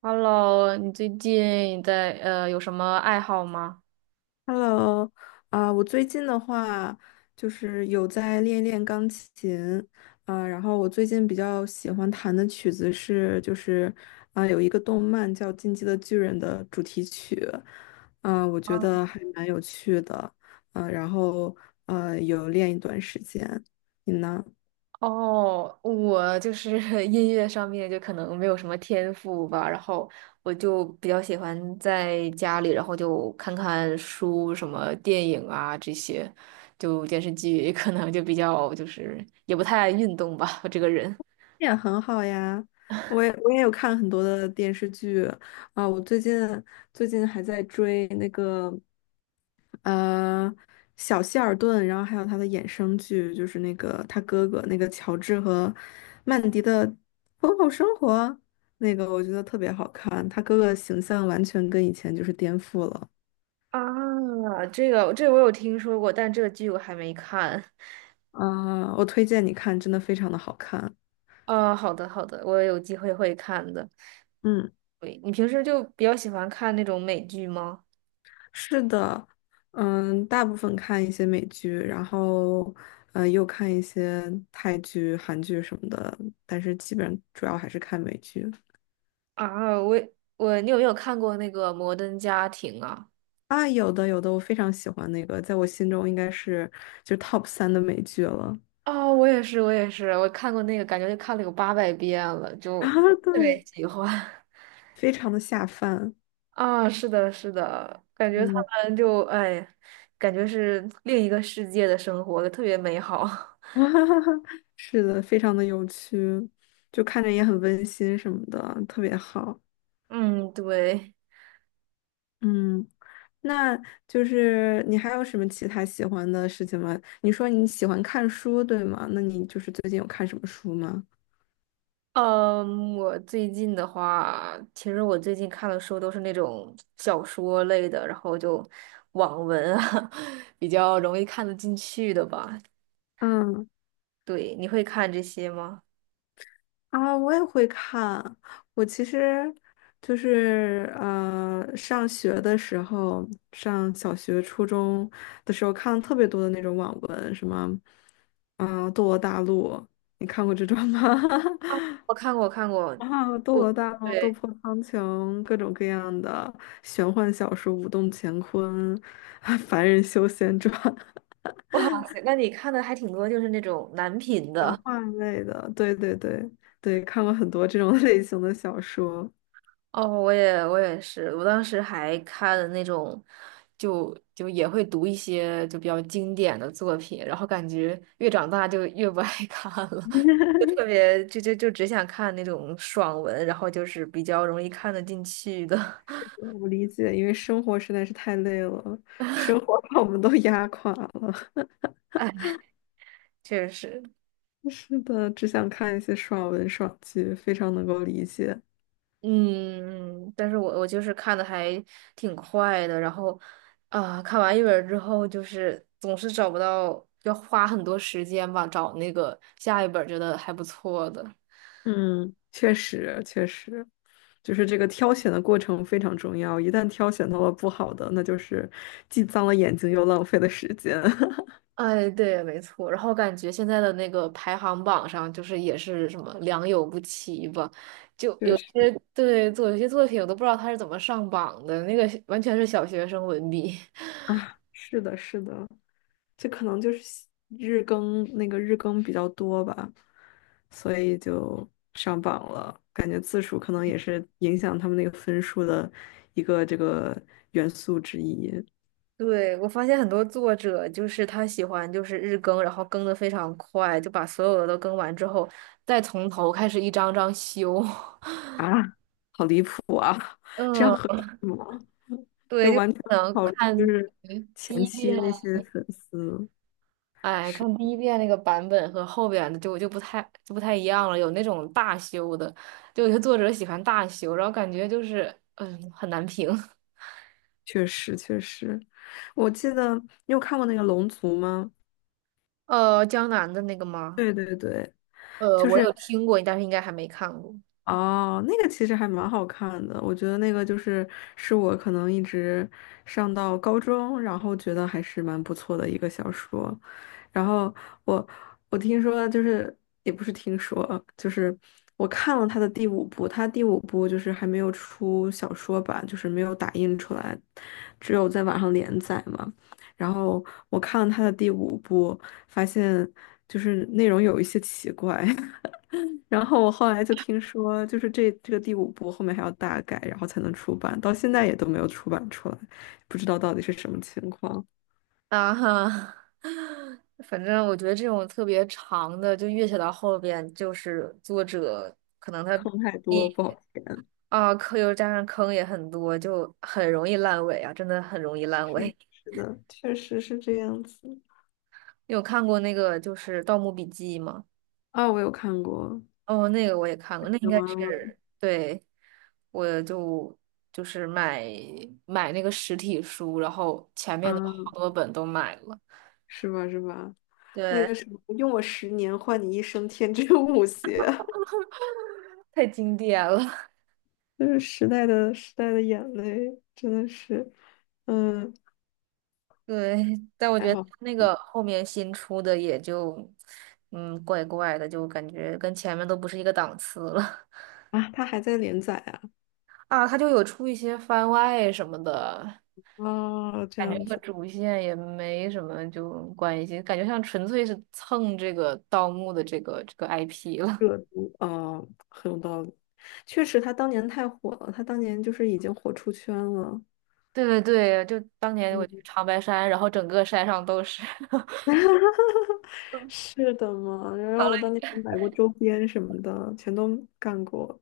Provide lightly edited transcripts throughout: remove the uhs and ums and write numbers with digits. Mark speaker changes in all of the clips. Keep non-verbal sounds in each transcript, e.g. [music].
Speaker 1: Hello，你最近在有什么爱好吗？
Speaker 2: Hello，啊、我最近的话就是有在练练钢琴，啊、然后我最近比较喜欢弹的曲子是就是啊、有一个动漫叫《进击的巨人》的主题曲，啊、我觉
Speaker 1: 啊
Speaker 2: 得还蛮有趣的，啊、然后有练一段时间，你呢？
Speaker 1: 哦，我就是 [laughs] 音乐上面就可能没有什么天赋吧，然后我就比较喜欢在家里，然后就看看书、什么电影啊这些，就电视剧 [laughs] 可能就比较就是也不太爱运动吧，我这个人。
Speaker 2: 也很好呀，我也有看很多的电视剧，啊、我最近还在追那个。呃，小希尔顿，然后还有他的衍生剧，就是那个他哥哥那个乔治和曼迪的婚后生活，那个我觉得特别好看，他哥哥的形象完全跟以前就是颠覆了。
Speaker 1: 啊，这个我有听说过，但这个剧我还没看。
Speaker 2: 啊、我推荐你看，真的非常的好看。
Speaker 1: 啊，好的好的，我有机会会看的。
Speaker 2: 嗯，
Speaker 1: 对，你平时就比较喜欢看那种美剧吗？
Speaker 2: 是的，嗯，大部分看一些美剧，然后又看一些泰剧、韩剧什么的，但是基本上主要还是看美剧。
Speaker 1: 啊，我也我你有没有看过那个《摩登家庭》啊？
Speaker 2: 啊，有的有的，我非常喜欢那个，在我心中应该是就是 top 三的美剧了
Speaker 1: 啊，我也是，我也是，我看过那个，感觉就看了有八百遍了，就
Speaker 2: 啊，
Speaker 1: 特别
Speaker 2: 对，
Speaker 1: 喜欢。[laughs]
Speaker 2: 非常的下饭，
Speaker 1: 啊，是的，是的，感觉他
Speaker 2: 嗯，
Speaker 1: 们就哎，感觉是另一个世界的生活，特别美好。
Speaker 2: [laughs] 是的，非常的有趣，就看着也很温馨什么的，特别好，
Speaker 1: [laughs] 嗯，对。
Speaker 2: 嗯，那就是你还有什么其他喜欢的事情吗？你说你喜欢看书，对吗？那你就是最近有看什么书吗？
Speaker 1: 嗯，我最近的话，其实我最近看的书都是那种小说类的，然后就网文啊，[laughs] 比较容易看得进去的吧。
Speaker 2: 嗯。
Speaker 1: 对，你会看这些吗？
Speaker 2: 啊，我也会看。我其实就是上学的时候，上小学、初中的时候看了特别多的那种网文，什么，啊，《斗罗大陆》，你看过这种吗？
Speaker 1: 我看过，看过。
Speaker 2: [laughs] 啊，《斗
Speaker 1: 不，
Speaker 2: 罗大陆》《斗
Speaker 1: 对，
Speaker 2: 破苍穹》，各种各样的玄幻小说，《武动乾坤》[laughs]《凡人修仙传》，
Speaker 1: [laughs] 哇塞，那你看的还挺多，就是那种男频
Speaker 2: 玄
Speaker 1: 的。
Speaker 2: 幻类的，对对对对，看过很多这种 [laughs] 类型的小说。
Speaker 1: 哦，我也我也是，我当时还看了那种，就也会读一些就比较经典的作品，然后感觉越长大就越不爱 [laughs] 看了，[laughs] 就特别就只想看那种爽文，然后就是比较容易看得进去的。[laughs]
Speaker 2: 我理解，因为生活实在是太累了，生活把我们都压垮了。
Speaker 1: 哎，确实。
Speaker 2: [laughs] 是的，只想看一些爽文爽剧，非常能够理解。
Speaker 1: 嗯，但是我就是看的还挺快的，然后啊，看完一本儿之后，就是总是找不到，要花很多时间吧，找那个下一本儿觉得还不错的。
Speaker 2: 嗯，确实，确实，就是这个挑选的过程非常重要。一旦挑选到了不好的，那就是既脏了眼睛又浪费了时间。[laughs]
Speaker 1: 哎，对，没错。然后感觉现在的那个排行榜上，就是也是什么良莠不齐吧，就有
Speaker 2: 确实。
Speaker 1: 些有些作品，我都不知道他是怎么上榜的，那个完全是小学生文笔。[laughs]
Speaker 2: 啊，是的，是的，这可能就是日更那个日更比较多吧，所以就上榜了。感觉字数可能也是影响他们那个分数的一个这个元素之一
Speaker 1: 对，我发现很多作者就是他喜欢就是日更，然后更的非常快，就把所有的都更完之后，再从头开始一张张修。[laughs]
Speaker 2: 啊，好离谱啊！[laughs] 这样
Speaker 1: 嗯，
Speaker 2: 合理吗？就
Speaker 1: 对，就
Speaker 2: 完全不
Speaker 1: 可能
Speaker 2: 考虑
Speaker 1: 看
Speaker 2: 就是
Speaker 1: 第
Speaker 2: 前
Speaker 1: 一
Speaker 2: 期
Speaker 1: 遍。
Speaker 2: 那些粉丝，
Speaker 1: 哎，
Speaker 2: 是
Speaker 1: 看第一遍那个版本和后边的就不太一样了，有那种大修的，就有些作者喜欢大修，然后感觉就是很难评。[laughs]
Speaker 2: 确实确实，我记得你有看过那个《龙族》吗？
Speaker 1: 呃，江南的那个吗？
Speaker 2: 对对对。就
Speaker 1: 我有
Speaker 2: 是。
Speaker 1: 听过，但是应该还没看过。
Speaker 2: 哦，那个其实还蛮好看的，我觉得那个就是是我可能一直上到高中，然后觉得还是蛮不错的一个小说。然后我我听说就是也不是听说，就是我看了他的第五部，他第五部就是还没有出小说版，就是没有打印出来，只有在网上连载嘛。然后我看了他的第五部，发现就是内容有一些奇怪。[laughs] 然后我后来就听说，就是这个第五部后面还要大改，然后才能出版，到现在也都没有出版出来，不知道到底是什么情况，
Speaker 1: 啊哈。[laughs] 反正我觉得这种特别长的，就越写到后边，就是作者可能他
Speaker 2: 坑太
Speaker 1: 一
Speaker 2: 多不好填。
Speaker 1: 啊坑又加上坑也很多，就很容易烂尾啊，真的很容易烂
Speaker 2: 是
Speaker 1: 尾。[laughs]
Speaker 2: 是的，确实是这样子。
Speaker 1: 你有看过那个就是《盗墓笔记》吗？
Speaker 2: 啊，我有看过，
Speaker 1: 哦，那个我也看过，那应
Speaker 2: 有
Speaker 1: 该
Speaker 2: 啊，
Speaker 1: 是对，我就是买那个实体书，然后前面的
Speaker 2: 啊，
Speaker 1: 好多本都买了，
Speaker 2: 是吧是吧？那
Speaker 1: 对，
Speaker 2: 个什么，用我10年换你一生天真无邪，
Speaker 1: [laughs] 太经典了。
Speaker 2: [laughs] 就是时代的眼泪，真的是，嗯，
Speaker 1: 对，但我
Speaker 2: 还
Speaker 1: 觉得
Speaker 2: 好
Speaker 1: 那个后面新出的也就，嗯，怪怪的，就感觉跟前面都不是一个档次了。
Speaker 2: 啊，他还在连载啊，
Speaker 1: [laughs] 啊，它就有出一些番外什么的，
Speaker 2: 哦，这
Speaker 1: 感觉
Speaker 2: 样
Speaker 1: 和
Speaker 2: 子。
Speaker 1: 主线也没什么就关系，感觉像纯粹是蹭这个盗墓的这个 IP 了。[laughs]
Speaker 2: 热度啊，很有道理。确实，他当年太火了，他当年就是已经火出圈了。
Speaker 1: 对对对，就当年我去
Speaker 2: 嗯，
Speaker 1: 长白山，然后整个山上都是。[laughs]
Speaker 2: [laughs] 是的嘛。然
Speaker 1: 好
Speaker 2: 后
Speaker 1: 嘞，
Speaker 2: 我当年还买过周边什么的，全都干过。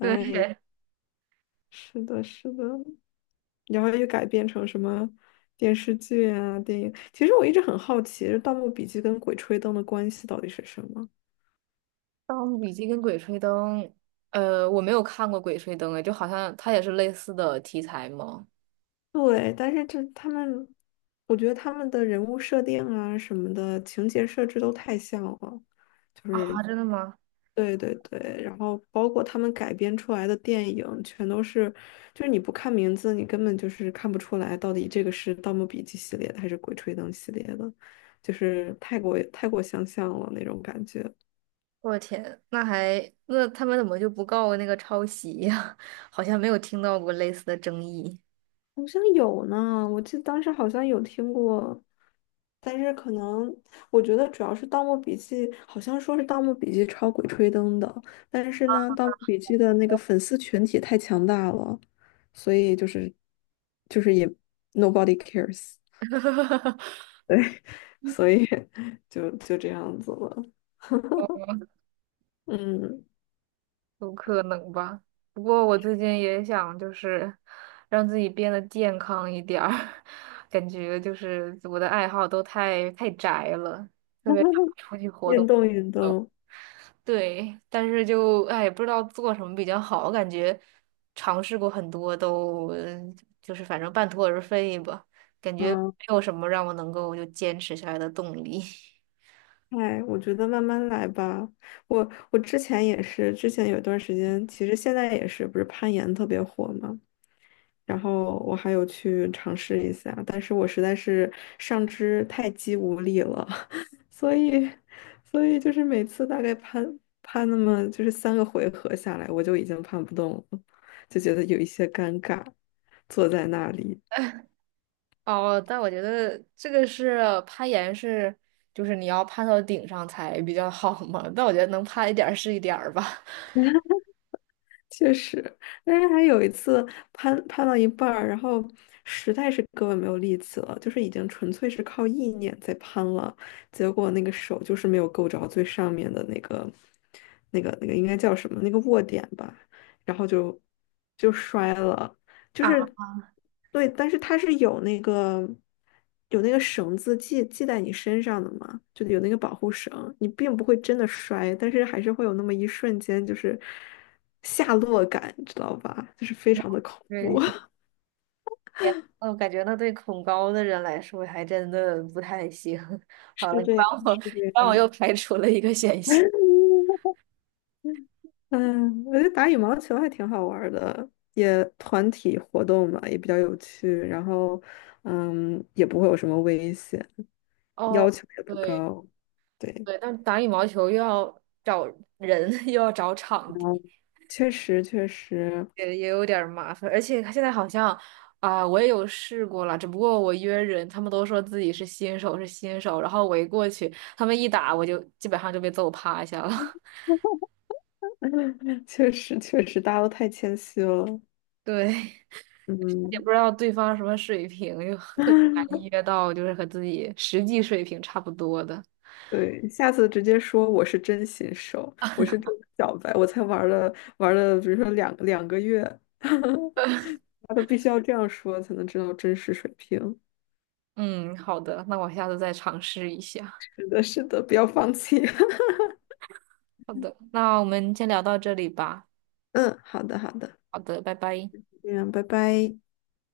Speaker 1: 对，
Speaker 2: 是的，是的。然后又改编成什么电视剧啊、电影。其实我一直很好奇，《就《盗墓笔记》跟《鬼吹灯》的关系到底是什么？
Speaker 1: 《盗墓笔记》跟《鬼吹灯》，呃，我没有看过《鬼吹灯》哎，就好像它也是类似的题材吗？
Speaker 2: 对，但是这他们，我觉得他们的人物设定啊什么的情节设置都太像了，就是
Speaker 1: 啊，真的吗？
Speaker 2: 对对对，然后包括他们改编出来的电影，全都是，就是你不看名字，你根本就是看不出来到底这个是《盗墓笔记》系列的还是《鬼吹灯》系列的，就是太过太过相像了那种感觉。
Speaker 1: 我的天，那他们怎么就不告那个抄袭呀？[laughs] 好像没有听到过类似的争议。
Speaker 2: 好像有呢，我记得当时好像有听过，但是可能我觉得主要是《盗墓笔记》，好像说是《盗墓笔记》抄《鬼吹灯》的，但是呢，《盗墓笔记》的那个粉丝群体太强大了，所以就是也 nobody cares，
Speaker 1: [laughs]
Speaker 2: 对，[laughs] 所以就这样子了，嗯，
Speaker 1: 有可能吧。不过我最近也想就是让自己变得健康一点儿，[laughs] 感觉就是我的爱好都太太宅了，特别想
Speaker 2: [laughs]
Speaker 1: 出去活
Speaker 2: 运
Speaker 1: 动。
Speaker 2: 动运动，
Speaker 1: 对，但是就哎，不知道做什么比较好，感觉尝试过很多都，就是反正半途而废吧，感觉
Speaker 2: 嗯。
Speaker 1: 没有什么让我能够就坚持下来的动力。[laughs]
Speaker 2: 哎，我觉得慢慢来吧。我之前也是，之前有一段时间，其实现在也是，不是攀岩特别火嘛。然后我还有去尝试一下，但是我实在是上肢太肌无力了，[laughs] 所以所以就是每次大概攀攀那么就是3个回合下来，我就已经攀不动了，就觉得有一些尴尬，坐在那里。
Speaker 1: 哦，但我觉得这个是攀岩是，就是你要攀到顶上才比较好嘛。但我觉得能攀一点儿是一点儿吧。[laughs]
Speaker 2: 确实，但是还有一次攀到一半儿，然后实在是胳膊没有力气了，就是已经纯粹是靠意念在攀了，结果那个手就是没有够着最上面的那个、那个、那个应该叫什么？那个握点吧，然后就摔了，就
Speaker 1: 啊，
Speaker 2: 是对，但是它是有那个有那个绳子系在你身上的嘛，就有那个保护绳，你并不会真的摔，但是还是会有那么一瞬间就是下落感，知道吧？就是非常的恐怖，
Speaker 1: 对，
Speaker 2: [laughs]
Speaker 1: 我感觉那对恐高的人来说还真的不太行。[laughs] 好
Speaker 2: 是
Speaker 1: 了，
Speaker 2: 这样，是这
Speaker 1: 你帮我
Speaker 2: 样。
Speaker 1: 又排除了一个险项。
Speaker 2: [laughs] 嗯，我觉得打羽毛球还挺好玩儿的，也团体活动嘛，也比较有趣，然后嗯，也不会有什么危险，要
Speaker 1: 哦，
Speaker 2: 求也不
Speaker 1: 对
Speaker 2: 高，对。
Speaker 1: 对，但打羽毛球又要找人，[laughs] 又要找场地。
Speaker 2: 确实，确实，
Speaker 1: 也有点儿麻烦，而且现在好像啊、我也有试过了，只不过我约人，他们都说自己是新手，是新手，然后我一过去，他们一打，我就基本上就被揍趴下了。[laughs]
Speaker 2: [laughs] 确实，确实，大家都太谦虚了。
Speaker 1: 对，也
Speaker 2: 嗯，
Speaker 1: 不知道对方什么水平，就特别难
Speaker 2: [laughs]
Speaker 1: 约到，就是和自己实际水平差不多的。
Speaker 2: 对，下次直接说我是真新手，我是真小白，我才玩了，比如说两个月，[laughs] 大家都必须要这样说才能知道真实水平。
Speaker 1: 嗯，好的，那我下次再尝试一下。
Speaker 2: 是的，是的，不要放弃。[laughs]
Speaker 1: 好的，那我们先聊到这里吧。
Speaker 2: 嗯，好的，好的，
Speaker 1: 好的，拜拜。
Speaker 2: 这样，拜拜。